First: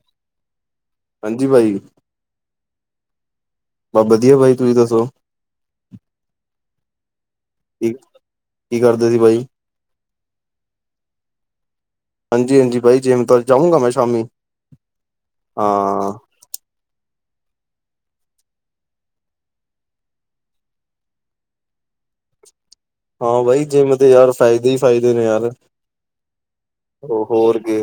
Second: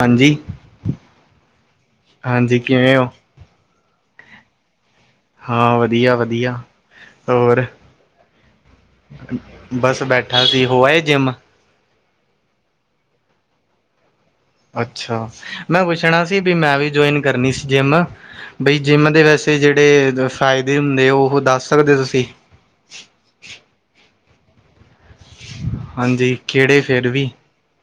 ਹਾਂਜੀ। ਹਾਂਜੀ ਭਾਜੀ। ਹਾਂਜੀ ਕਿਵੇਂ ਹੋ? ਬਸ ਵਧੀਆ ਭਾਜੀ ਤੁਸੀਂ ਦੱਸੋ? ਹਾਂ ਵਧੀਆ- ਵਧੀਆ ਹੋਰ? ਕੀ ਕੀ ਕਰਦੇ ਸੀ ਭਾਈ ਬਸ ਬੈਠਾ ਸੀ ਹੋ ਆਏ ਜਿਮ? ਹਾਂਜੀ- ਹਾਂਜੀ ਬਾਈ ਜਿਮ ਤਾਂ ਜਾਊਂਗਾ ਮੈਂ ਸ਼ਾਮੀ। ਅੱਛਾ ਮੈਂ ਹਾਂ ਪੁੱਛਣਾ ਸੀ ਵੀ, ਮੈਂ ਵੀ ਜੁਆਇਨ ਕਰਨੀ ਸੀ ਜਿੰਮ। ਬਈ ਜਿੰਮ ਦੇ ਵੈਸੇ ਜਿਹੜੇ ਫਾਇਦੇ ਹੁੰਦੇ ਉਹ ਦੱਸ ਸਕਦੇ ਤੁਸੀਂ। ਹਾਂ ਬਾਈ ਜਿਮ। ਯਾਰ ਫਾਇਦੇ ਹੀ ਫਾਇਦੇ ਨੇ ਯਾਰ, ਹਾਂਜੀ ਕਿਹੜੇ ਫਿਰ ਉਹ ਵੀ ਹੋਰ ਕੀ।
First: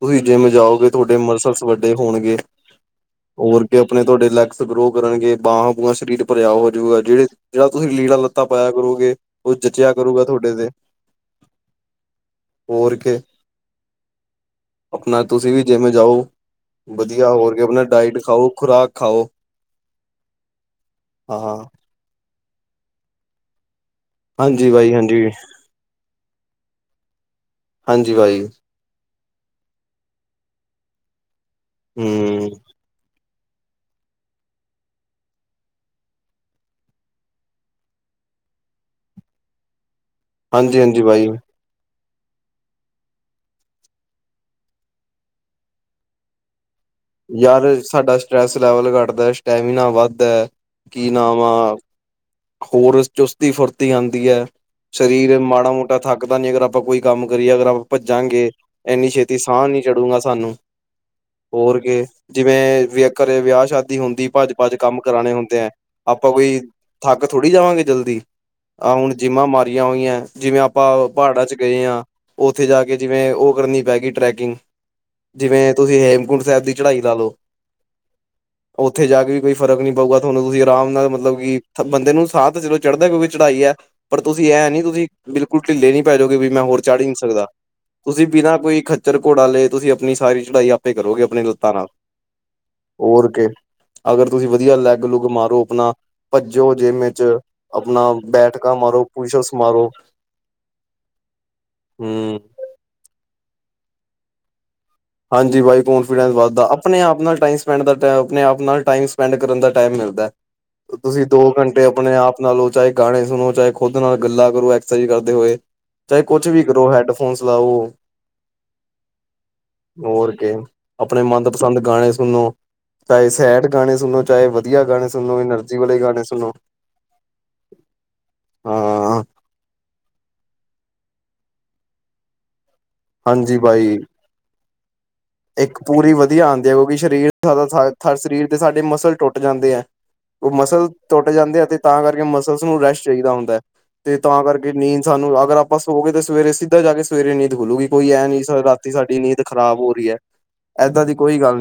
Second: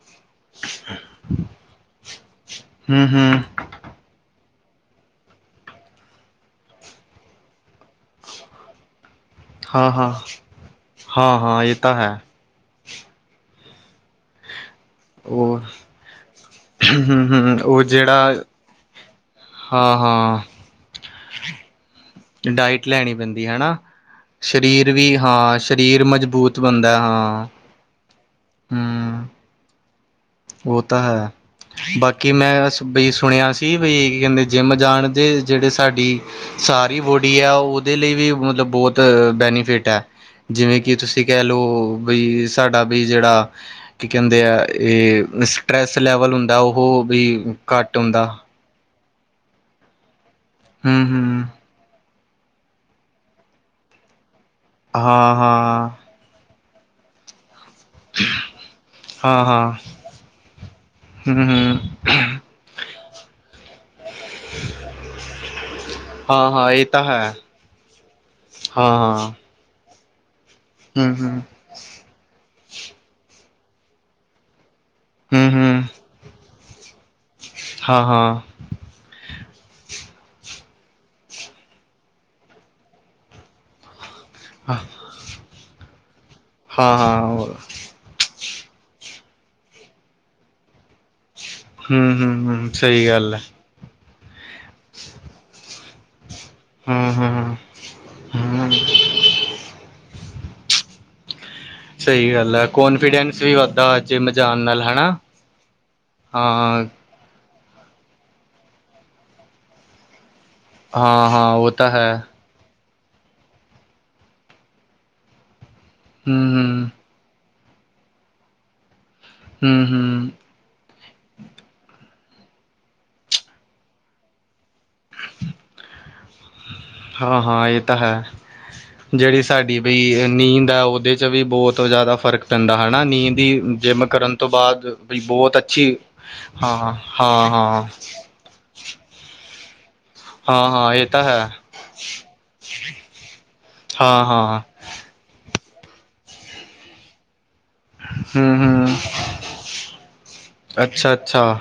ਤੁਸੀਂ ਜਿੰਮ ਜਾਉਗੇ ਤੁਹਾਡੇ ਮਸਲਸ ਵੱਡੇ ਹੋਣਗੇ, ਹੂੰ ਹੂੰ ਹੋਰ। ਤੇ ਆਪਣੇ ਤੁਹਾਡੇ ਲੈਗਸ ਗਰੋ ਕਰਨਗੇ, ਬਾਂਹਾਂ, ਬੂਹਾਂ ਸਰੀਰ ਭਰਿਆ ਹੋ ਜੂਗਾ ਜਿਹੜੇ। ਜਿਹੜਾ ਤੁਸੀਂ ਲੀੜਾ- ਲੱਤਾ ਪਾਇਆ ਕਰੋਗੇ ਉਹ ਹਾਂ ਜਚਿਆ ਹਾਂ ਕਰੂਗਾ ਤੁਹਾਡੇ ਤੇ। ਹਾਂ ਹਾਂ ਇਹ ਤਾਂ ਹੈ ਹੋਰ ਕੇ, ਆਪਣਾ ਤੁਸੀਂ ਉਹ ਵੀ ਜਿੰਮ ਜਾਓ। ਹੂੰ ਵਧੀਆ ਹੋਰ ਹੂੰ ਕੀ ਉਹ ਆਪਣਾ ਡਾਇਟ ਜਿਹੜਾ ਖਾਓ, ਖੁਰਾਕ ਖਾਓ। ਹਾਂ- ਹਾਂ। ਹਾਂ-ਹਾਂ। ਡਾਇਟ ਲੈਣੀ ਪੈਂਦੀ ਹੈ, ਹੈਨਾ। ਹਾਂਜੀ ਸਰੀਰ ਬਾਈ ਵੀ ਹਾਂਜੀ ਹਾਂ ਸਰੀਰ ਮਜਬੂਤ ਬਣਦਾ ਹੈ, ਹਾਂ। ਹਾਂਜੀ ਬਾਈ। ਹੂੰ ਉਹ ਤਾਂ ਹੈ, ਬਾਕੀ ਮੈਂ ਹੂੰ ਹੁਣ ਆਸੀ ਬਈ ਕੀ ਕਹਿੰਦੇ ਜਿਮ ਜਾਣ ਦੇ ਜਿਹੜੇ ਸਾਡੀ ਸਾਰੀ ਬੋਡੀ ਹੈ ਉਹਦੇ ਲਈ ਵੀ ਮਤਲਬ ਬਹੁਤ ਬੈਨੀਫਿਟ ਹੈ। ਜੇਵੇਂ ਕੇ ਹਾਂਜੀ-ਹਾਂਜੀ ਤੁਸੀਂ ਬਾਈ ਕੈ ਲੋ ਬਈ ਸਾਡਾ ਵੀ ਜੇੜਾ ਕੀ ਕੈਦੇ ਆਏ ਸਟਰੈਸ ਲੈਵਲ ਹੁੰਦਾ ਓਹੋ ਵੀ ਯਾਰ ਘੱਟ ਸਾਡਾ ਹੁੰਦਾ ਸਟਰ੍ਰੈਸ ਲੈਵਲ ਘੱਟਦਾ ਸਟੈਮੀਨਾ ਵੱਧਦਾ ਐ, ਹੂੰ ਕੀ ਨਾਮ ਹੂੰ ਆ ਹੋਰ ਚੁਸਤੀ-ਫੁਰਤੀ ਦੀ ਐ ਹਾਂ ਸਰੀਰ ਮਾੜਾ ਮੋ ਹਾਂ ਟਾ ਥੱਕਦਾ ਨੀ ਅਗਰ ਆਪਾਂ ਕੋਈ ਕੰਮ ਕਰੀਏ ਅਗਰ ਆ ਭਜਾਗੇ, ਏਨੀ ਛੇਤੀ ਹਾਂ ਸਾਅ ਹਾਂ ਨੀ ਚੜੂਗਾ ਸਾਨੂੰ ਹੂੰ ਹੋਰ ਹੂੰ ਕੇ, ਜੇਵੇਂ ਘਰੇ ਵੇਆ ਸ਼ਾਦੀ ਹੁੰਦੀ ਭਜ-ਭਜ ਕੰਮ ਕਰਾਣੇ ਹੁੰਦੇ ਆ। ਆਪਾਂ ਹਾਂ ਕੋਈ ਹਾਂ ਇਹ ਤਾਂ ਹੈ ਥੱੱਕ ਥੋੜੀ ਜਾਵਾਂਗੇ ਜਲਦੀ, ਹਾਂ ਆਂ ਹੁਣ ਹਾਂ ਜਿੰਮਾਂ ਮਾਰੀਆਂ ਹੋਈਆਂ ਜਿਵੇਂ ਆਪਾਂ ਹੂੰ ਹੂੰ ਪਹਾੜਾਂ ਚ ਗਏ ਆਂ, ਓਥੇ ਜਾ ਕੇ ਜੀਵੇਂ ਓ ਕਰਨੀ ਪੈ ਗਈ ਟਰੈਕਿੰਗ ਜੇਂਵੇਂ ਤੁਸੀਂ ਹੇਮਕੁੰਟ ਸੈਬ ਦੀ ਚੜਾਈ ਲਾ ਲੋ। ਹਾਂ-ਹਾਂ। ਓਥੇ ਜਾ ਕੇ ਵੀ ਕੋਈ ਫਰਕ ਨੀ ਪਊਗਾ ਤੁਹਾਨੂੰ ਤੁਸੀਂ ਆਰਾਮ ਨਾਲ ਮਤਲਬ ਕੀ ਥ ਬੰਦੇ ਨੂੰ ਸਾਅ ਤੇ ਚਲੋ ਚੜ੍ਹਦਾ ਕੋਕੀ ਚੜਾਈ ਆ ਪਰ ਤੁਸੀਂ ਐ ਹਾਂ ਨੀ ਤੁਸੀਂ ਬਿਲਕੁਲ ਢੀਲੇ ਨੀ ਪੈਜੋਗੇ ਵੀ ਮੈਂ ਹੋਰ ਚੜ ਈ ਨੀ ਹਾਂ ਸਕਦਾ। ਤੁਸੀਂ ਬਿਨਾਂ ਕੋਈ ਖੱਚਰ ਘੋੜਾ ਲਏ ਤੁਸੀਂ ਆਪਣੀ ਸਾਰੀ ਚੜਾਈ ਆਪੇ ਕਰੋਗੇ ਆਪਣੇ ਹੂੰ-ਹੂੰ-ਹੂੰ ਸਈ ਗੱਲ ਐ। ਅਗਰ ਤੁਸੀਂ ਵਧੀਆ ਲੈਗ ਲੁੱਗ ਮਾਰੋ ਆਪਣਾ ਭੱਜੋ ਜਿੰਮ ਹੂੰ ਚੇ ਹੂੰ ਆਪਣਾ ਬੈਠ ਹੂੰ ਕਾਂ ਮਾਰੋ ਪੁਸ਼ਛਸ ਮਾਰੋ ਸਈ ਹੂੰ ਗੱਲ ਐ ਕੋਨਫੀਡੈਂਸ ਵੀ ਵਧਦਾ ਜਿਮ ਜਾਨ ਨਾਲ ਹਨਾ। ਹਾਂਜੀ ਬਾਈ ਕੋਂਨਫੀਡੈਂਸ ਵਧਦਾ ਹਾਂ ਪਣੇ ਆਪ ਨਾਲ ਟਾਈ ਸ ਪੈਡ ਪਣੇ ਆਪ ਨਾਲ ਟਾਈਮ ਸਪੈਂਡ ਕਰਨ ਦਾ ਟਾਈਮ ਮੇਲਦਾ, ਤੁਸੀਂ ਹਾਂ ਦੋ ਹਾਂ ਉਹ ਘੰਟੇ ਤਾਂ ਹੈ ਆਪਣੇ ਆਪ ਨਾਲੋ ਚਾਹੇ ਗਾਣੇ ਸੁਣੋ ਚਾਹੇ ਖੁੱਦ ਨਾਲ ਗੱਲਾਂ ਕਰੋ ਐਕਸਰਸਾਈਜ਼ ਕਰਦੇ ਹੋਏ, ਚਾਹੇ ਹੂੰ ਕੁਛ ਵੀ ਹੂੰ ਕਰੋ ਹੈਡਫੋਨਸ ਲਾਵੋ। ਹੂੰ ਹੂੰ ਹੋਰ ਕੇ। ਅਪਣੇ ਮਦਪਸੰਦ ਗਾਣੇ ਸੁਣੋ, ਚਾਏ ਸੈਡ ਗਾਣੇ ਸੁਣੋ ਚਾਏ ਵਧੀਆ ਗਾਣੇ ਸੁ ਸੁਣੋ ਆਨਰਜੀ ਵਾਲੇ ਗਾਣੇ ਸੁਣੋ, ਹਾਂ ਹਾਂ ਇਹ ਤਾਂ ਹੈ ਹਾਂ। ਜਿਹੜੀ ਸਾਡੀ ਵੀ ਨੀਂਦ ਐ ਓਦੇ ਚ ਵੀ ਬੋਤ ਜਾਦਾ ਫ਼ਰਕ ਪੈਂਦਾ ਹਨਾ ਨੀਂਦ ਹਾਂਜੀ ਈ ਜਿੰਮ ਕਰਨ ਤੋਂ ਬਾਦ ਇਏਕ ਪੂਰੀ ਵਧੀਆ ਆਦੀ ਐ ਕੋਕੀ ਛਰੀਰ ਹਾਂ ਹਾਂ ਹਾਂ ਸਾ ਸਰੀਰ ਦੇ ਸਾਡੇ ਮਸਲ ਟੁੱਟ ਜਾਂਦੇ ਆ। ਓ ਹਾਂ ਮਸਲ ਹਾਂ ਇਹ ਤਾਂ ਟੁੱਟ ਹੈ ਜਾਂਦੇ ੲ ਤੇ ਤਾਂ ਕਰਕੇ ਮਸਲਸ ਨੂੰ ਰੈਸਟ ਚਾਈਦਾ ਹੁੰਦਾ ਐ, ਤੇ ਹਾਂ ਤਾਂ ਹਾਂ ਕਰਕੇ ਨੀਂਦ ਸਾਨੂੰ ਅਗਰ ਆਪਾਂ ਸੋਗੇ ਤੇ ਸਵੇਰੇ ਸੀਧਾ ਜਾ ਕੇ ਸਵੇਰੇ ਨੀਂਦ ਖੁਲੂਗੀ ਕੋਈ ਐਂ ਨੀ ਹੂੰ ਰਾਤੀ ਸਾਡੀ ਨੀਂਦ ਖ਼ਰਾਬ ਹੋ ਰਈ ਐ। ਅੱਛਾ-ਅੱਛਾ,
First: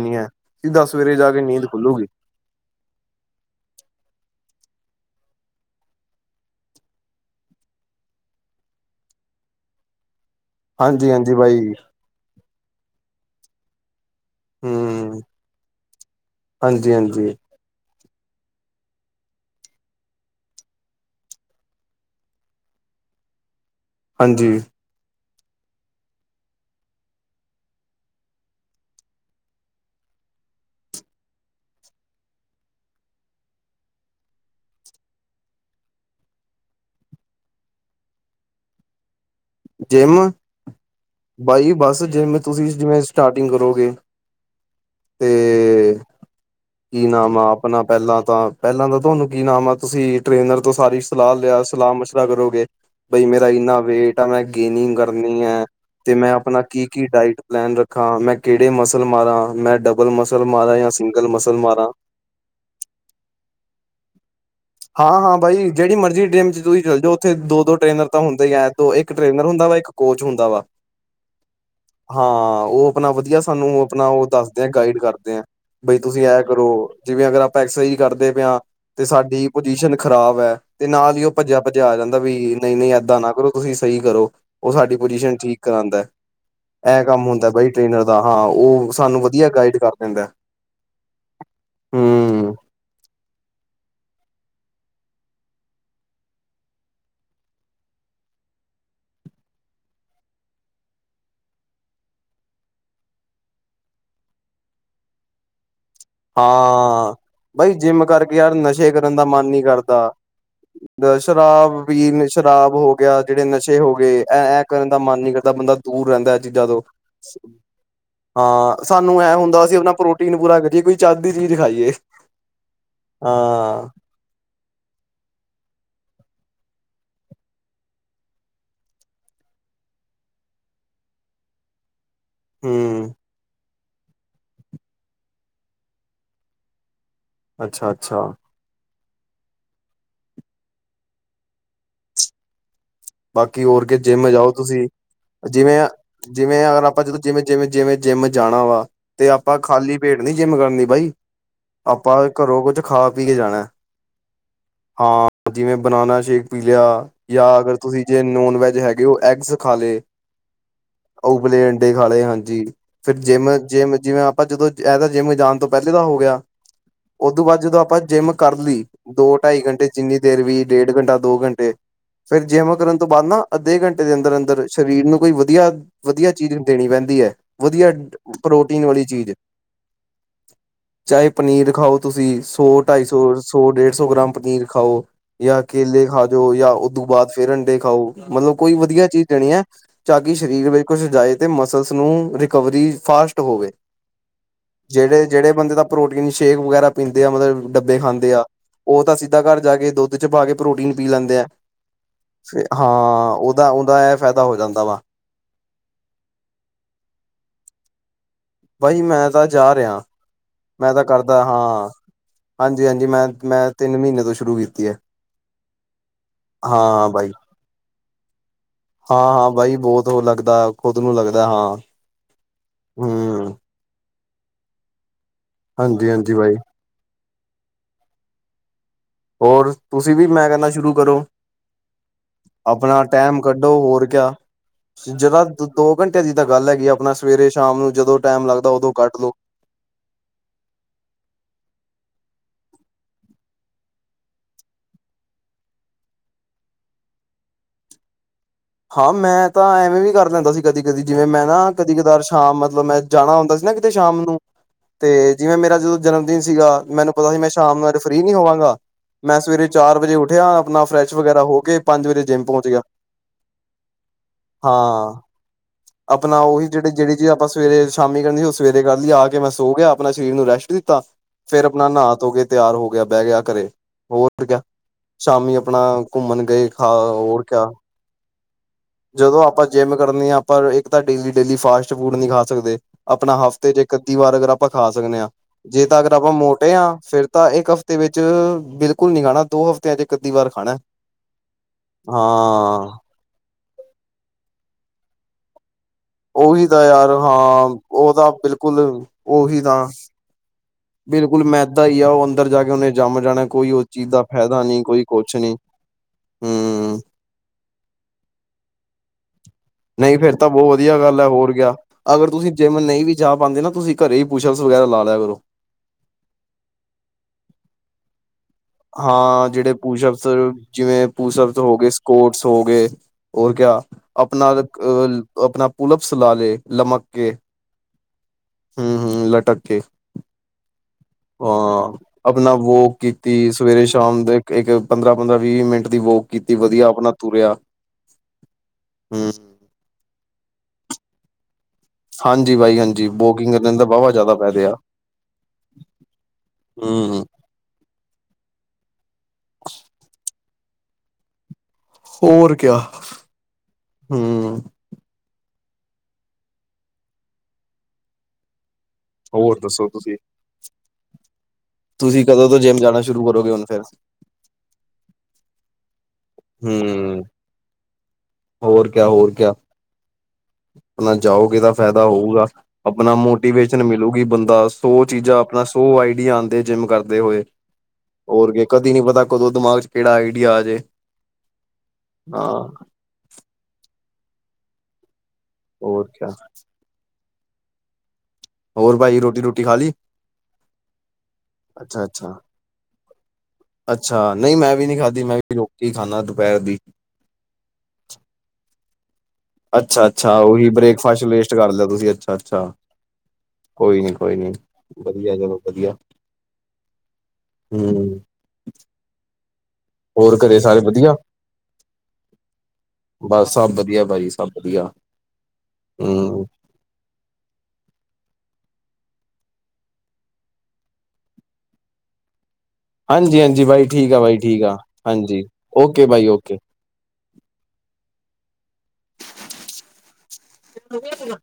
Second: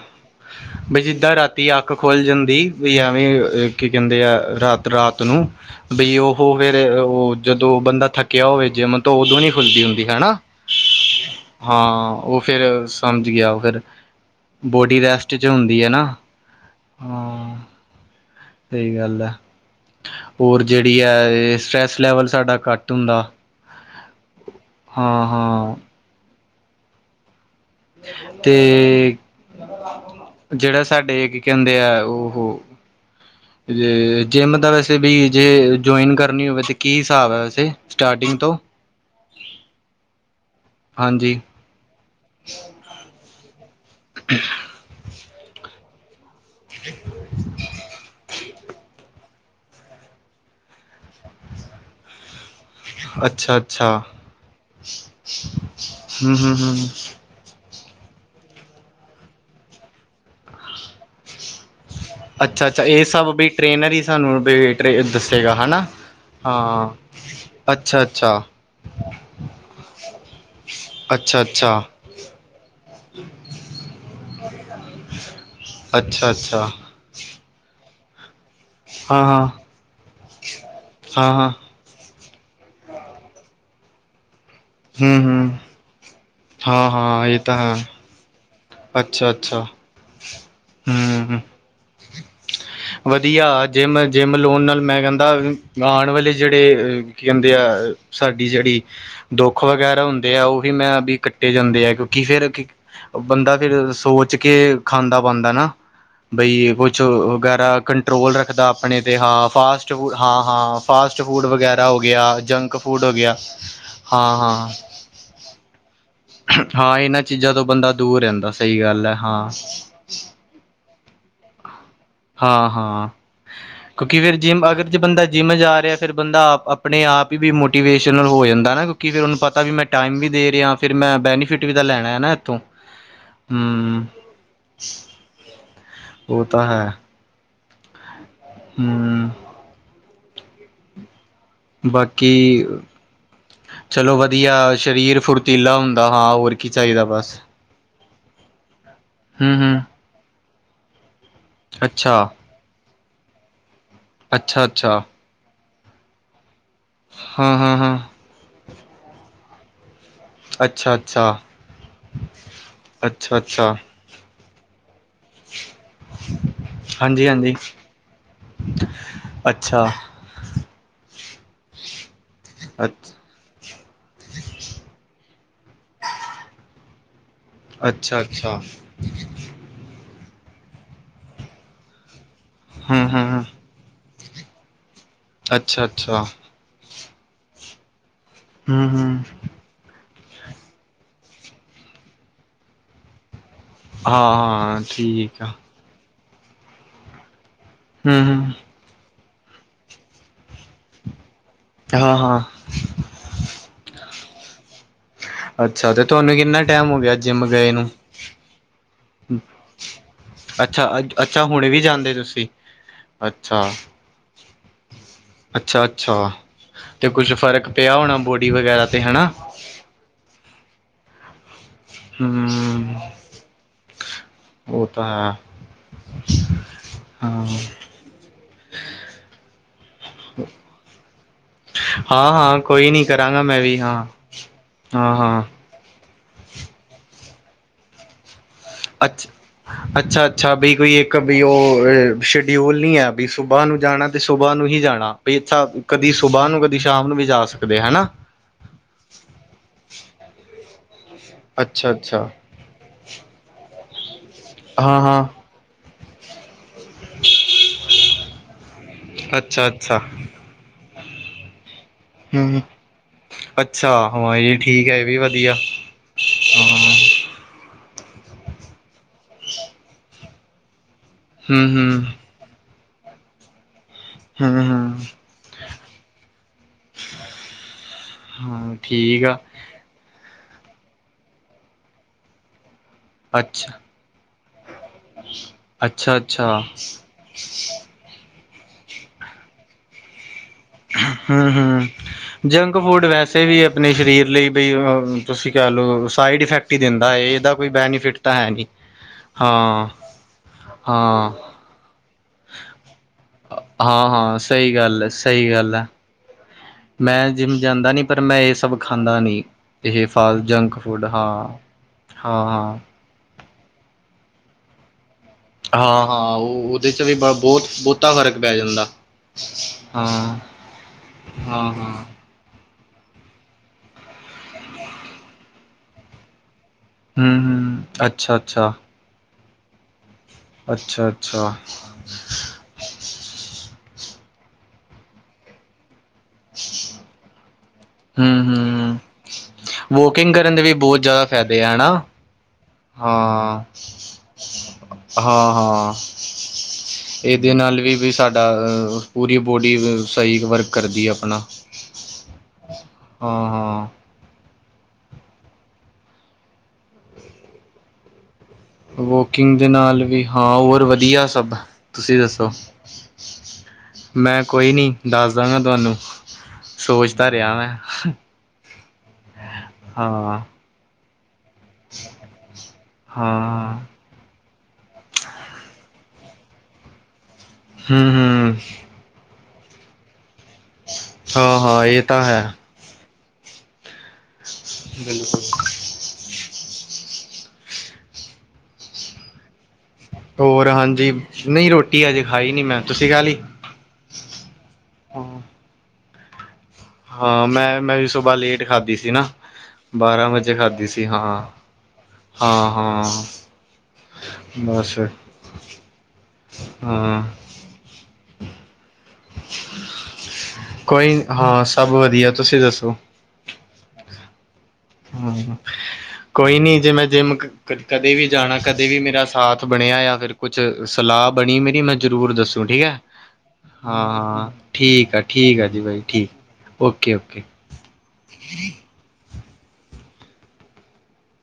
ਸਿੱਧਾ ਬਈ ਸਵੇਰੇ ਜਾ ਜੀਦਾਂ ਕੇ ਨੀਂਦ ਰਾਤੀ ਅੱਖ ਖੁੱਲੂਗੀ ਖੋਲ ਜਾਂਦੀ ਵੀ ਐਵੇਂ ਕੀ ਕੈਂਦੇ ਆ ਰਾਤ-ਰਾਤ ਨੂੰ ਬਈ ਓ ਫੇਰ ਜਦੋਂ ਬੰਦਾ ਥੱਕਿਆ ਹੋਵੇ ਜਿਮ ਤੋਂ ਓਦੋਂ ਨੀ ਖੋਲਦੀ ਹੁੰਦੀ ਹੈਨਾ? ਹਾਂਜੀ ਹਾਂਜੀ ਬਾਈ ਹਾਂ ਓ ਫੇਰ ਸੋਂਦੀ ਆ ਓ ਫੇਰ ਬੋਡੀ ਹਮ ਰੈਸਟ ਚ ਹੁੰਦੀ ਐ ਨਾ ਹਾਂਜੀ ਹਾਂਜੀ ਹਾਂ, ਸਈ ਗੱਲ ਐ। ਹੋਰ ਜੇੜੀ ਐ ਸਟਰੈਸ ਲੈਵਲ ਸਾਡਾ ਘੱਟ ਹੁੰਦਾ। ਹਾਂਜੀ। ਹਾਂ-ਹਾਂ ਤੇ ਜੇੜਾ ਸਾਡੇ ਕੀ ਕੈਂਦੇ ਆ ਓਹੋ ਜੇ ਜੇਮ ਦਾ ਵੈਸੇ ਵੀ ਜੇ ਜੁਆਈਨ ਕਰਨੀ ਹੋਵੇ ਤੇ ਕੀ ਸਾਬ ਆ ਵੈਸੇ? ਸਟਾਟੀਗ ਤੋਂ? ਜਿੰਮ, ਹਾਂਜੀ ਬਾਈ ਬਸ ਜਿੰਮ ਤੁਸੀਂ ਜਿਵੇਂ ਸਟਾਰਟਿੰਗ ਕਰੋਗੇ ਅੱ [unintelligible] ਤੇ, ਕੀ ਨਾਮ ਆਂ? ਆਪਣਾ ਪਹਿਲਾਂ ਤਾਂ, ਪਹਿਲਾਂ ਤਾਂ ਤੁਹਾਨੂੰ ਕੀ ਨਾਮ ਆ ਤੁਸੀਂ ਟ੍ਰੇਨਰ ਤੋਂ ਸਾਰੀ ਸਲਾਹ ਲਿਆ ਸਲਾਹ ਮਸ਼ਰਾ ਕਰੋਗੇ। ਬਈ ਮੇਰਾ ਅੱਛਾ ਇੰਨਾ ਅੱਛਾ ਵੇਟ ਆ, ਮੈਂ ਗੇਨਿੰਗ ਕਰਨੀ ਹੈ, ਤੇ ਮੈਂ ਹੂੰ ਹੂੰ ਆਪਣਾ ਹੂੰ ਕੀ ਕੀ ਡਾਇਟ ਪਲੈਨ ਰੱਖਾਂ, ਮੈਂ ਕਿਹੜੇ ਮਸਲ ਮਾਰਾ, ਮੈਂ ਡਬਲ ਮਸਲ ਮਾਰਾ ਜਾਂ ਸਿੰਗਲ ਮਸਲ ਮਾਰਾ? ਅੱਛਾ ਅੱਛਾ, ਇਹ ਸਭ ਬਈ ਟ੍ਰੇਨਰ ਹੀ ਸਾਨੂੰ ਬ ਹਾਂ ਹਾਂ ਬਾਈ, ਜਿਹੜੀ ਮਰਜ਼ੀ ਜਿਮ 'ਚ ਤੁਸੀਂ ਚੱਲ ਜਾਓ ਉੱਥੇ ਦੋ ਦੋ ਅੱਛਾ ਟ੍ਰਰੇਨਰ ਤਾਂ ਅੱਛਾ ਹੁੰਦੇ ਹੀ ਹੈ, ਇੱਕ ਟ੍ਰੇਨਰ ਹੁੰਦਾ ਵਾ ਇੱਕ ਕੋਚ ਹੁੰਦਾ ਵਾ। ਅੱਛਾ, ਅੱਛਾ। ਹਾਂ ਆ, ਉਹ ਆਪਣਾ ਵਧੀਆ ਸਾਨੂੰ ਆਪਣਾ ਉਹ ਦੱਸਦੇ ਆ ਗਾਈਡ ਕਰਦੇ ਆ, ਬਈ ਤੁਸੀਂ ਅੱਛਾ ਇਹ ਅੱਛਾ ਕਰੋ। ਜਿਵੇਂ ਅਗਰ ਆਪਾਂ ਐਕਸਰ ਕਰਦੇ ਪਏ ਹਾਂ, ਤੇ ਹਾਂ ਸਾਡੀ ਹਾਂ ਪੁਜੀਸ਼ਨ ਖ਼ਰਾਬ ਹੈ ਤੇ ਨਾਲ ਹੀ ਹਾਂ ਉਹ ਹਾਂ ਭੱਜਿਆ ਆ ਜਾਂਦਾ ਵੀ ਨਹੀਂ ਨਹੀਂ ਏਦਾਂ ਨਾ ਕਰੋ, ਤੁਸੀਂ ਸਹੀ ਕਰੋ, ਉਹ ਸਾਡੀ ਹੂੰ ਪੁਜੀਸ਼ਨ ਹੂੰ ਠੀਕ ਕਰਾਉਦਾ ਹਾ। ਹਾਂ ਇਹ ਕੰਮ ਹਾਂ ਹੁੰਦਾ ਤਾਂ ਬਾਈ ਹੈ ਟ੍ਰੇਨਰ ਦਾ ਹਾਂ, ਉਹ ਸਾਨੂੰ ਵਧੀਆ ਗਾਈਡ ਕਰ ਦਿੰਦਾ ਹੈ। ਹਮ ਆ। ਵਧੀਆ ਜਿੰਮ, ਜਿੰਮ ਲੋਨ ਨਾਲ ਮੈਂ ਕਹਿੰਦਾ ਆਉਣ ਵਾਲੇ ਜਿਹੜੇ ਕੀ ਕਹਿੰਦੇ ਆ ਸਾਡੀ ਜਿਹੜੀ ਦੁੱਖ ਵਗੈਰਾ ਹੁੰਦੇ ਆ ਉਹਹੀ ਮੈਂ ਵੀ ਕੱਟੇ ਜਾਂਦੇ ਆ, ਕਿਉਂਕਿ ਫੇਿਰ ਕੀ ਬੰਦਾ ਫੇਿਰ ਸੋਚ ਕੇ ਖਾਂਦਾ ਪਾਾਂਦਾ ਨਾ, ਬਈ ਕੁਛ ਹਾਂ ਬਾਈ ਜਿੰਮ ਕਰਕੇ ਕੰਟਰੋਲ ਯਾਰ ਰੱਖਦਾ ਨਸ਼ੇ ਆਪਣੇ ਕਰਨ ਤੇ ਦਾ ਮਨ ਹਾਂ ਨ ਫਾਸਟ ਫੂਡ ਹਾਂ ਹਾਂ ਕਰਦਾ। ਫਾਸਟ ਫੂਡ ਸ਼ਰਾਬ ਵਗੈਰਾ ਹੋ ਵੀ ਨ ਗਿਆ ਸ਼ਰਾਬ ਜੰਕ ਹੋ ਫੂਡ ਗਿਆ, ਜਿਹੜੇ ਨਸ਼ੇ ਹੋ ਗਏ ਹਾਂ ਐ, ਐ ਹਾਂ ਕਰਨ ਦਾ ਮਨ ਨੀ ਕਰਦਾ। ਬੰਦਾ ਦੂਰ ਰਹਿੰਦਾ ਇਹ ਚੀਜ਼ਾਂ ਤੋਂ, ਹਾਂ ਇਹਨਾਂ ਚੀਜ਼ਾਂ ਤੋਂ ਬੰਦਾ ਦੂਰ ਰਹਿੰਦਾ ਸਹੀ ਹਾਂ ਗੱਲ ਹੈ ਸਾਨੂੰ ਐ ਹਾਂ ਹੁੰਦਾ ਸੀ ਆਪਣਾ ਪ੍ਰੋਟੀਨ ਪ੍ਰੋਟੀਨ ਪੂਰਾ ਕਰੀਏ, ਕੋਈ ਚੱਜ ਦੀ ਚੀਜ਼ ਖਾਈਏ। ਹਾਂ ਹਾਂ, ਹਾਂ ਕ ਕੇ ਫਿਰ ਜਿੰਮ ਅਗਰ ਜੇ ਬੰਦਾ ਜਿੰਮ ਜਾ ਰਿਹਾ, ਫਿਰ ਬੰਦਾ ਆਪ ਆਪਣੇ ਆਪ ਹੀ ਵੀ ਮੋਟੀਵੇਸ਼ਨਲ ਹੋ ਜਾਂਦਾ ਨਾ ਕਿ ਫਿਰ ਉਹਨੂੰ ਪਤਾ ਵੀ ਮੈਂ ਟਾਈਮ ਵੀ ਦੇ ਰਿਹਾ, ਫਿਰ ਮੈਂ ਬੈਨੀਫਿਟ ਬੇਨੀਫਿਟ ਦਾ ਲੈਣਾ ਹੈ ਨਾ ਇੱਥੋਂ, ਹੂੰ ਹਮ। ਉਹ ਤਾਂ ਹੈ। ਅੱਛਾ ਅੱਛਾ। ਹਮ। ਬਾਕੀ ਬਾਕੀ ਹੋਰ ਕੇ ਚਲੋ ਜਿੰਮ ਜਾਓ ਵਧੀਆ ਤੁਸੀਂ ਸਰੀਰ ਫੁਰਤੀਲਾ ਜਿਵੇਂ ਹੁੰਦਾ ਹਾਂ, ਹੋਰ ਜਿਵੇਂ ਕੀ ਅਗਰ ਆਪਾਂ ਚਾਹੀਦਾ ਜਦੋਂ ਬਸ। ਜਿਵੇਂ ਜਿਵੇਂ ਜਿਵੇਂ ਜਿੰਮ ਜਾਣਾ ਵਾ, ਤੇ ਹਮ ਆਪਾਂ ਖਾਲੀ ਹਮ ਖਾਲੀ ਪੇਟ ਨੀ ਜਿੰਮ ਕਰਨੀ ਬਾਈ, ਆਪਾਂ ਅੱਛਾ ਘਰੋਂ ਕੁਛ ਖਾ ਪੀ ਕੇ ਜਾਣਾ ਹ। ਅੱਛਾ, ਅੱਛਾ। ਜਿਵੇਂ ਬਨਾਨਾ ਸ਼ੇਕ ਪੀ ਲਿਆ ਜਾਂ ਹਾਂ ਅਗਰ ਹਾਂ ਹਾਂ ਤੁਸੀਂ ਜੇ ਨੋਨ ਵੈਜ ਹੈਗੇ ਹੋ, ਐੱਗਸ ਖਾ ਲਏ। ਅੱਛਾ। ਅੱਛਾ। ਉਬਲੇ ਅੰਡੇ ਖਾ ਲਏ ਹਾਂਜੀ, ਫੇਿਰ ਅੱਛਾ ਜਿੰਮ ਅੱਛਾ -ਜਿੰਮ ਜਿਵੇਂ ਆਪਾਂ ਜਦੋਂ ਇਹ ਤਾਂ ਜਿੰਮ ਜਾਣ ਤੋਂ ਪਹਿਲੇ ਦਾ ਹੋ ਗਿਆ। ਹਾਂਜੀ ਓਹ ਤੋ ਹਾਂਜੀ ਬਾਅਦ ਜਦੋਂ ਆਪਾਂ ਜਿੰਮ ਕਰ ਲਈ, ਦੋ ਢਾਈ ਅੱਛਾ ਘੰਟੇ ਜਿੰਨੀ ਦੇਰ ਵੀ ਡੇਢ ਘੰਟਾ ਦੋ ਘੰਟੇ ਫੇਰ ਜਿਮ ਕਰਨ, ਤੋਂ ਬਾਅਦ ਨਾ ਅੱਧੇ ਘੰਟੇ ਦੇ ਅੰਦਰ ਅੰਦਰ, ਸ਼ਰੀਰ ਨੂੰ ਕੋਈ ਵਧੀਆ, ਵਧੀਆ ਚੀਜ਼ ਦੇਣੀ ਪੈਂਦੀ ਹੈ। ਵਧੀਆ ਅੱਛਾ ਅੱਛਾ ਪ੍ਰੋਟੀਨ ਵਾਲੀ ਚੀਜ਼। ਚਾਹੇ ਪਨੀਰ ਖਾਓ ਤੁਸੀਂ, ਸੌ ਢਾਈ ਹਮ ਸੌ, ਹਮ ਸੌ ਡੇਢ ਸੌ ਗ੍ਰਾਮ ਪਨੀਰ ਖਾਓ ਜਾਂ ਅੱਛਾ ਕੇਲੇ ਖਾ ਅੱਛਾ ਜੋਓ, ਜਾਂ ਉਹਦੋਂ ਬਾਅਦ ਫੇਿਰ ਅੰਡੇ ਖਾਓ। ਮਤਲਬ ਕੋਈ ਹਮ ਵਧੀਆ ਹਮ ਚੀਜ਼ ਦੇਣੀ ਐ। ਤਾ ਕਿ ਸਰੀਰ ਵਿੱਚ ਕੁਛ ਜਾਏ ਤੇ ਮਸਲਸ ਨੂੰ ਰਿਕਵਰੀ ਫਾਸਟ ਹੋਵੇ। ਹਾਂ-ਹਾਂ ਠੀਕ ਆ ਜੇੜੇ-ਜੇੜੇ ਬੰਦੇ ਤਾਂ ਪ੍ਰੋਟੀਨ ਸ਼ੇਕ ਵਗੈਰਾ ਪੀਂਦੇ ਆ ਮਤਲਬ ਡੱਬੇ ਖਾਂਦੇ ਆ। ਹੂੰ-ਹੂੰ ਓ ਤਾ ਸਿੱਧਾ ਘਰ ਜਾ ਕੇ ਦੁੱਧ 'ਚ ਪਾ ਕੇ ਪ੍ਰੋਟੀਨ ਪੀ ਲੈਂਦੇ ਆ। ਹਾਂ-ਹਾਂ ਤੇ ਹਾਂ ਉਹਦਾ-ਉਹਦਾ ਇਹ ਫਾਇਦਾ ਹੋ ਜਾਂਦਾ ਵਾ। ਅੱਛਾ ਤੇ ਤੁਹਾਨੂੰ ਕਿੰਨਾ ਟੈਮ ਹੋ ਗਿਆ ਜਿੰਮ ਗਏ ਨੂੰ ਬਾਈ ਮੈਂ ਤਾਂ ਜਾ ਰਿਆ। ਅੱਛਾ ਅ ਅੱਛਾ ਹੁਣੇ ਵੀ ਜਾਂਦੇ ਤੁਸੀਂ ਹਾਂਜੀ ਹਾਂਜੀ ਮੈਂ ਅੱਛਾ। ਮੈਂ ਤਿੰਨ ਮਹੀਨੇ ਤੋਂ ਸ਼ੁਰੂ ਕੀਤੀ ਹੈ ਅੱਛਾ-ਅੱਛਾ ਹਾਂ ਤੇ ਬਾਈ ਕੁਛ ਫ਼ਰਕ ਪਿਆ ਹੋਣਾ ਬੋਡੀ ਵਗੈਰਾ ਤੇ ਹਨਾ। ਹਾਂ-ਹਾਂ ਬਾਈ ਬੋਤ ਓ ਲੱਗਦਾ ਖੁਦ ਨੂੰ ਲੱਗਦਾ ਹਾਂ। ਹੂੰ ਹੂੰ ਓ ਤਾਂ ਹੈ। ਹਾਂਜੀ-ਹਾਂਜੀ ਬਾਈ। ਹਾਂ ਹੋਰ ਤੁਸੀਂ ਵੀ ਮੈਂ ਕੈਂਣਾ ਸ਼ੁਰੂ ਕਰੋ। ਹਾਂ-ਹਾਂ ਕੋਈ ਆਪਣਾ ਨੀ ਟੈਮ ਕਰਾਂਗਾ ਮੈਂ ਕੱਢੋ ਵੀ ਹੋਰ ਹਾਂ, ਕਿਆ ਜਦਾ ਹਾਂ-ਹਾਂ ਦ ਦੋ ਘੰਟਿਆਂ ਦੀ ਤਾਂ ਗੱਲ ਹੈਗੀ ਆਪਣਾ ਸਵੇਰੇ ਸ਼ਾਮ ਨੂੰ ਜਦੋਂ ਟੈਮ ਲੱਗਦਾ ਉਦੋਂ ਕੱਢ ਅੱਛਾ ਲੋ ਅੱਛਾ-ਅੱਛਾ ਬਈ ਕੋਈ ਇੱਕ ਵੀ ਓ ਸ਼ਡਿਊਲ ਨੀ ਹੈ ਬ ਸੁਬਾਹ ਨੂੰ ਜਾਣਾ। ਤੇ ਸੁਬਾਹ ਨੂੰ ਹੀ ਜਾਣਾ ਬਈ ਇੱਥਾ ਕਦੀ ਸੁਬਾਹ ਨੂੰ ਕਦੀ ਸ਼ਾਮ ਨੂੰ ਵੀ ਜਾ ਸਕਦੇ ਹਨਾ। ਹਾਂ ਮੈਂ ਤਾਂ ਐਵੇਂ ਵੀ ਕਰ ਲੈਂਦਾ ਸੀ ਕਦੀ-ਕਦੀ ਜਿਵੇਂ ਮੈਂ ਨਾ ਕਦੀ ਕਦਾਰ ਅੱਛਾ-ਅੱਛਾ ਸ਼ਾਮ ਮਤਲਬ ਮੈਂ ਜਾਣਾ ਹੁੰਦਾ ਸੀ ਨਾ ਕਿਤੇ ਸ਼ਾਮ ਨੂੰ ਹਾਂ ਹਾਂ ਤੇ ਜਿਵੇਂ ਮੇਰਾ ਜਦੋਂ ਜਨਮ ਦਿਨ ਸੀਗਾ ਮੈਨੂੰ ਪਤਾ ਸੀ ਮੈਂ ਸ਼ਾਮ ਨੂੰ ਅਜ ਫਰੀ ਨੀ ਹੋਵਾਂਗਾ। ਮੈਂ ਅੱਛਾ ਸਵੇਰੇ ਅੱਛਾ ਚਾਰ ਵਜੇ ਉੱਠਿਆ ਆਪਣਾ ਫਰੈਸ਼ ਵਗੈਰਾ ਹੋ ਕੇ ਪੰਜ ਵਜੇ ਜਿੰਮ ਹਮ ਪਹੁੰਚ ਗਿਆ। ਅੱਛਾ ਹਾਂ ਜ ਠੀਕ ਆ ਇਹ ਹਾਂ ਵੀ ਵਧੀਆ ਆਪਣਾ ਉਹੀ ਜੇੜੇ ਜੇੜੀ ਚੀਜ਼ ਆਪਾਂ ਸਵੇਰੇ ਸ਼ਾਮੀ ਕਰਨ ਸੀ ਓ ਸਵੇਰੇ ਕਰ ਲਈ ਆ ਕੇ ਮੈਂ ਸੋ ਗਿਆ ਆਪਣਾ ਸਰੀਰ ਨੂੰ ਰੈਸਟ ਦਿੱਤਾ। ਫਿਰ ਹਮ ਆਪਣਾ ਹਮ ਨਹਾ ਧੋ ਕੇ ਤਿਆਰ ਹੋ ਗਿਆ ਬਹਿ ਗਿਆ ਘਰੇ ਹੋਰ ਹਮ ਕਿਆ ਹਮ ਸ਼ਾਮੀ ਆਪਣਾ ਘੁੰਮਣ ਗਏ ਖਾ ਹੋਰ ਕਿਆ ਹਾਂ ਠੀਕ ਆ ਜਦੋਂ ਆਪਾਂ ਜਿੰਮ ਕਰਨੀ ਆ ਆਪਾਂ ਇੱਕ ਤਾਂ ਡੇਲੀ-ਡੇਲੀ ਫਾਸਟ ਫੂਡ ਨਈ ਖਾ ਸਕਦੇ। ਆਪਣਾ ਹਫ਼ਤੇ ਅੱਛਾ ਜੇ ਇੱਕ ਅੱਧੀ ਵਾਰ ਅਗਰ ਆਪਾਂ ਖਾ ਸਕਦੇ ਹਾਂ। ਜੇ ਤਾਂ ਅਗਰ ਅੱਛਾ ਆਪਾਂ ਅੱਛਾ ਮੋਟੇ ਆਂ ਫਿਰ ਤਾਂ ਇੱਕ ਹਫ਼ਤੇ ਵਿੱਚ 'ਚ ਬਿਲਕੁਲ ਨੀ ਖਾਣਾ ਦੋ ਹਫ਼ਤਿਆਂ 'ਚ ਇਕ ਅਧੀ ਵਾਰ ਖਾਣਾ। ਹੂੰ-ਹੂੰ ਜੰਕ ਹਾਂ ਫੂਡ ਵੈਸੇ ਕਿਤੇ ਵੀ ਆਪਣੇ ਸਰੀਰ ਲਈ ਬਈ ਅ ਤੁਸੀਂ ਕਹਿ ਲਓ। ਸਾਈਡ ਉਹੀ ਇਫੈਕਟ ਈ ਤਾਂ ਯਾਰ ਦਿੰਦਾ ਹੈ ਇਹਦਾ ਕੋਈ ਹਾਂ ਉਹ ਬੈਨੀਫਿਟ ਤਾਂ ਹੈ ਨਈ ਬਿਲਕੁਲ ਉਹੀ ਤਾਂ ਹਾਂ। ਹਾਂ ਬਿਲਕੁਲ ਮੈਦਾ ਈ ਆ ਹੁਣ ਅੰਦਰ ਜਾ ਕੇ ਉਹਨੇ ਜੰਮ ਜਾਣਾ ਕੋਈ ਉਸ ਹਾਂ ਚੀਜ਼ ਦਾ ਹਾਂ ਫਾਇਦਾ ਸਹੀ ਨੀ ਗੱਲ ਕੋਈ ਹੈ ਕੁਛ ਸਹੀ ਨੀ ਗੱਲ ਹੈ ਹੂੰ। ਮੈਂ ਜਿੰਮ ਜਾਂਦਾ ਨਈ ਪਰ ਮੈਂ ਇਹ ਸਭ ਖਾਂਦਾ ਨਈ। ਨਈ ਫਿਰ ਤਾਂ ਬੋ ਵਧੀਆ ਗੱਲ ਆ ਹੋਰ ਕਿਆ ਅਗਰ ਹਾਂ ਤੁਸੀਂ ਹਾਂ ਜਿੰਮ ਨਈ ਵੀ ਜਾ ਪਾਂਦੇ ਨਾ ਤੁਸੀਂ ਘਰੇ ਹੀ ਪੁਸ਼ਸਪ ਵਗੈਰਾ ਲਾ ਲਿਆ ਕਰੋ। ਹਾਂ-ਹਾਂ ਓ ਉਹਦੇ 'ਚ ਵੀ ਬ ਬੋਤ ਬੋਤਾ ਫ਼ਰਕ ਪੈ ਜਾਂਦਾ। ਹਾਂ ਜਿਹੜੇ ਹਾਂ ਪੂਸ਼ਪਸ ਜਿਵੇਂ ਪੂਸ਼ਪ ਹਾਂ ਹੋ ਗਏ ਹਾਂ ਸਕੋਟ ਸੋ ਹੋ ਗਏ ਹੋਰ ਕਿਆ ਆਪਣਾ ਅ ਆਪਣਾ ਪੁਲਪਸ ਲਾ ਲਏ। ਲਮਕ ਕੇ ਹੂੰ ਹੂੰ ਅੱਛਾ ਅੱਛਾ ਹੂੰ-ਹੂੰ ਲਟਕ ਕੇ ਅੱਛਾ-ਅੱਛਾ ਹਾਂ ਆਪਣਾ ਵੋਕ ਕੀਤੀ, ਸਵੇਰੇ-ਸ਼ਾਮ ਦੇ ਇੱਕ ਪੰਦਰਾਂ-ਪੰਦਰਾਂ ਵੀਹ-ਵੀਹ ਮਿੰਟ ਦੀ ਵੋਕ ਕੀਤੀ ਵਧੀਆ ਆਪਣਾ ਤੁਰਿਆ ਹੂੰ -ਹੂੰ। ਹੂੰ ਵੋਕਿੰਗ ਕਰਨ ਦੇ ਵੀ ਬਹੁਤ ਜ਼ਿਆਦਾ ਫਾਇਦੇ ਹੈ ਹਨਾ। ਹਾਂਜੀ ਬਾਈ, ਹਾਂਜੀ ਬੋਗਿੰਗ ਹਾਂ ਕਰਨ ਦੇ ਵਾਹਵਾ ਜ਼ਿਆਦਾ ਪੈਦੇ ਆ। ਹਾਂ ਹੂੰ -ਹੂੰ। ਏਦੇ ਨਾਲ ਵੀ, ਵੀ ਸਾਡਾ ਪੂਰੀ ਬੋਡੀ ਸਹੀ ਵਰਕ ਕਰਦੀ ਏ ਆਪਣਾ। ਹੋਰ, ਕਿਆ। ਹਾਂ-ਹਾਂ ਹੂੰ ਵੋਕਿੰਗ ਹੋਰ ਦੇ ਦੱਸੋ ਨਾਲ ਤੁਸੀਂ ਵੀ ਹਾਂ ਹੋਰ ਵਧੀਆ ਸਭ। ਤੁਸੀਂ ਕਦੋਂ ਤੋਂ ਜਿੰਮ ਜਾਣਾ ਸ਼ੁਰੂ ਕਰੋਗੇ ਹੁਣ ਫੇਰ। ਮੈਂ ਕੋਈ ਨੀ ਦੱਸ ਦਾਂਗਾ ਤੁਹਾਨੂੰ, ਸੋਚ ਹੂੰ ਤਾਂ ਰਿਆ ਮੈਂ ਹੋਰ ਕਿਆ ਹੋਰ ਕਿਆ, ਹਾਂ ਆਪਣਾ ਜਾਓਗੇ ਤਾ ਫੈਦਾ ਹੋਊਗਾ, ਆਪਣਾ ਹਾਂ ਮੋਟੀਵੇਸ਼ਨ ਮਿਲੂਗੀ ਬੰਦਾ। ਸੋ ਚੀਜ਼ਾਂ ਆਪਣਾ ਸੋ ਆਈਡੀਆ ਆਂਦੇ ਜਿੰਮ ਕਰਦੇ ਹੋਏ, ਹੋਰ ਹੂੰ-ਹੂੰ, ਕੀ ਕਦੀ ਨੀ ਪਤਾ। ਕਦੋਂ ਦਿਮਾਗ'ਚ ਕਿਹੜਾ ਆਈਡੀਆ ਆਜੇ। ਹਾਂ- ਹਾਂ ਇਹ ਤਾਂ ਹੈ। ਬਿਲਕੁਲ [unintelligible] ਹੋਰ ਕਿਆ। ਹੋਰ ਬਾਈ, ਰੋਟੀ-ਰੁਟੀ ਖਾਲੀ? ਹੋਰ, ਹਾਂਜੀ ਨਹੀਂ ਰ੍ਹੋਟੀ ਅਜੇ ਖਾਈ ਨੀ ਮੈਂ, ਤੁਸੀਂ ਖਾ ਲਈ? ਅੱਛਾ, ਨਹੀਂ ਮੈਂ ਵੀ ਨਹੀਂ ਖਾਧੀ, ਮੈਂ ਵੀ ਰੁੱਕਕੇ ਹੀ ਖਾਂਨਾ ਦੁਪਹਿਰ ਦੀ। ਹਾਂ, ਮੈਂ-ਮੈਂ ਵੀ ਸੁਬ੍ਹ‌ਾ ਲੇਟ ਖਾਧੀ ਸੀ ਨਾ। ਬਾਰਾਂ ਅੱਛਾ-ਅੱਛਾ, ਵਜੇ ਓਹੀ ਖਾਧੀ ਸੀ ਬ੍ਰੇਕਫਾਸਟ ਹਾਂ। ਲੇਸਟ ਕਰਦੇ ਓ ਤੁਸੀਂ, ਅੱਛਾ-ਅੱਛਾ। ਹਾਂ-ਹਾਂ ਕੋਈ ਨੀ, ਕੋਈ ਨੀ। ਬਸ ਵਧੀਆ, ਚਲੋ ਵਧੀਆ। ਹਾਂ। ਹੂੰ ਹੋਰ ਘਰੇ ਸਾਰੇ ਵਧੀਆ ਕੋਈ, ਹਾਂ, ਸਭ ਵਧੀਆ। ਤੁਸੀਂ ਦੱਸੋ? ਬਸ, ਸਭ ਵਧੀਆ ਭਾਜੀ ਸਭ ਵਧੀਆ। ਹੂੰ, ਹੂੰ ਕੋਈ ਨੀ‌ ਜੇ‌ ਮੈਂ ਜਿੰਮ ਕਦੇ ਵੀ ਜਾਣਾ ਕਦੇ ਵੀ ਮੇਰਾ ਸਾਥ ਬਣਿਆ ਯਾ ਫਿਰ ਕੁਛ ਸਲਾਹ ਬਣੀ ਮੇਰੀ, ਮੈਂ ਜ਼ਰੂਰ ਦੱਸੂ ਠੀਕ ਐ। ਹਾਂਜੀ ਹਾਂਜੀ ਬਾਈ ਠੀਕ ਆ ਬਾਈ ਹਾਂ, ਠੀਕ ਆ, ਹਾਂਜੀ ਠੀਕ ਆ ਜੀ ਬਾਈ, ਓਕੇ ਓਕੇ ਠੀਕ। ਓਕੇ-ਓਕੇ। ਕਿੱਥੋ ਗਿਆ ਸੀਗਾ?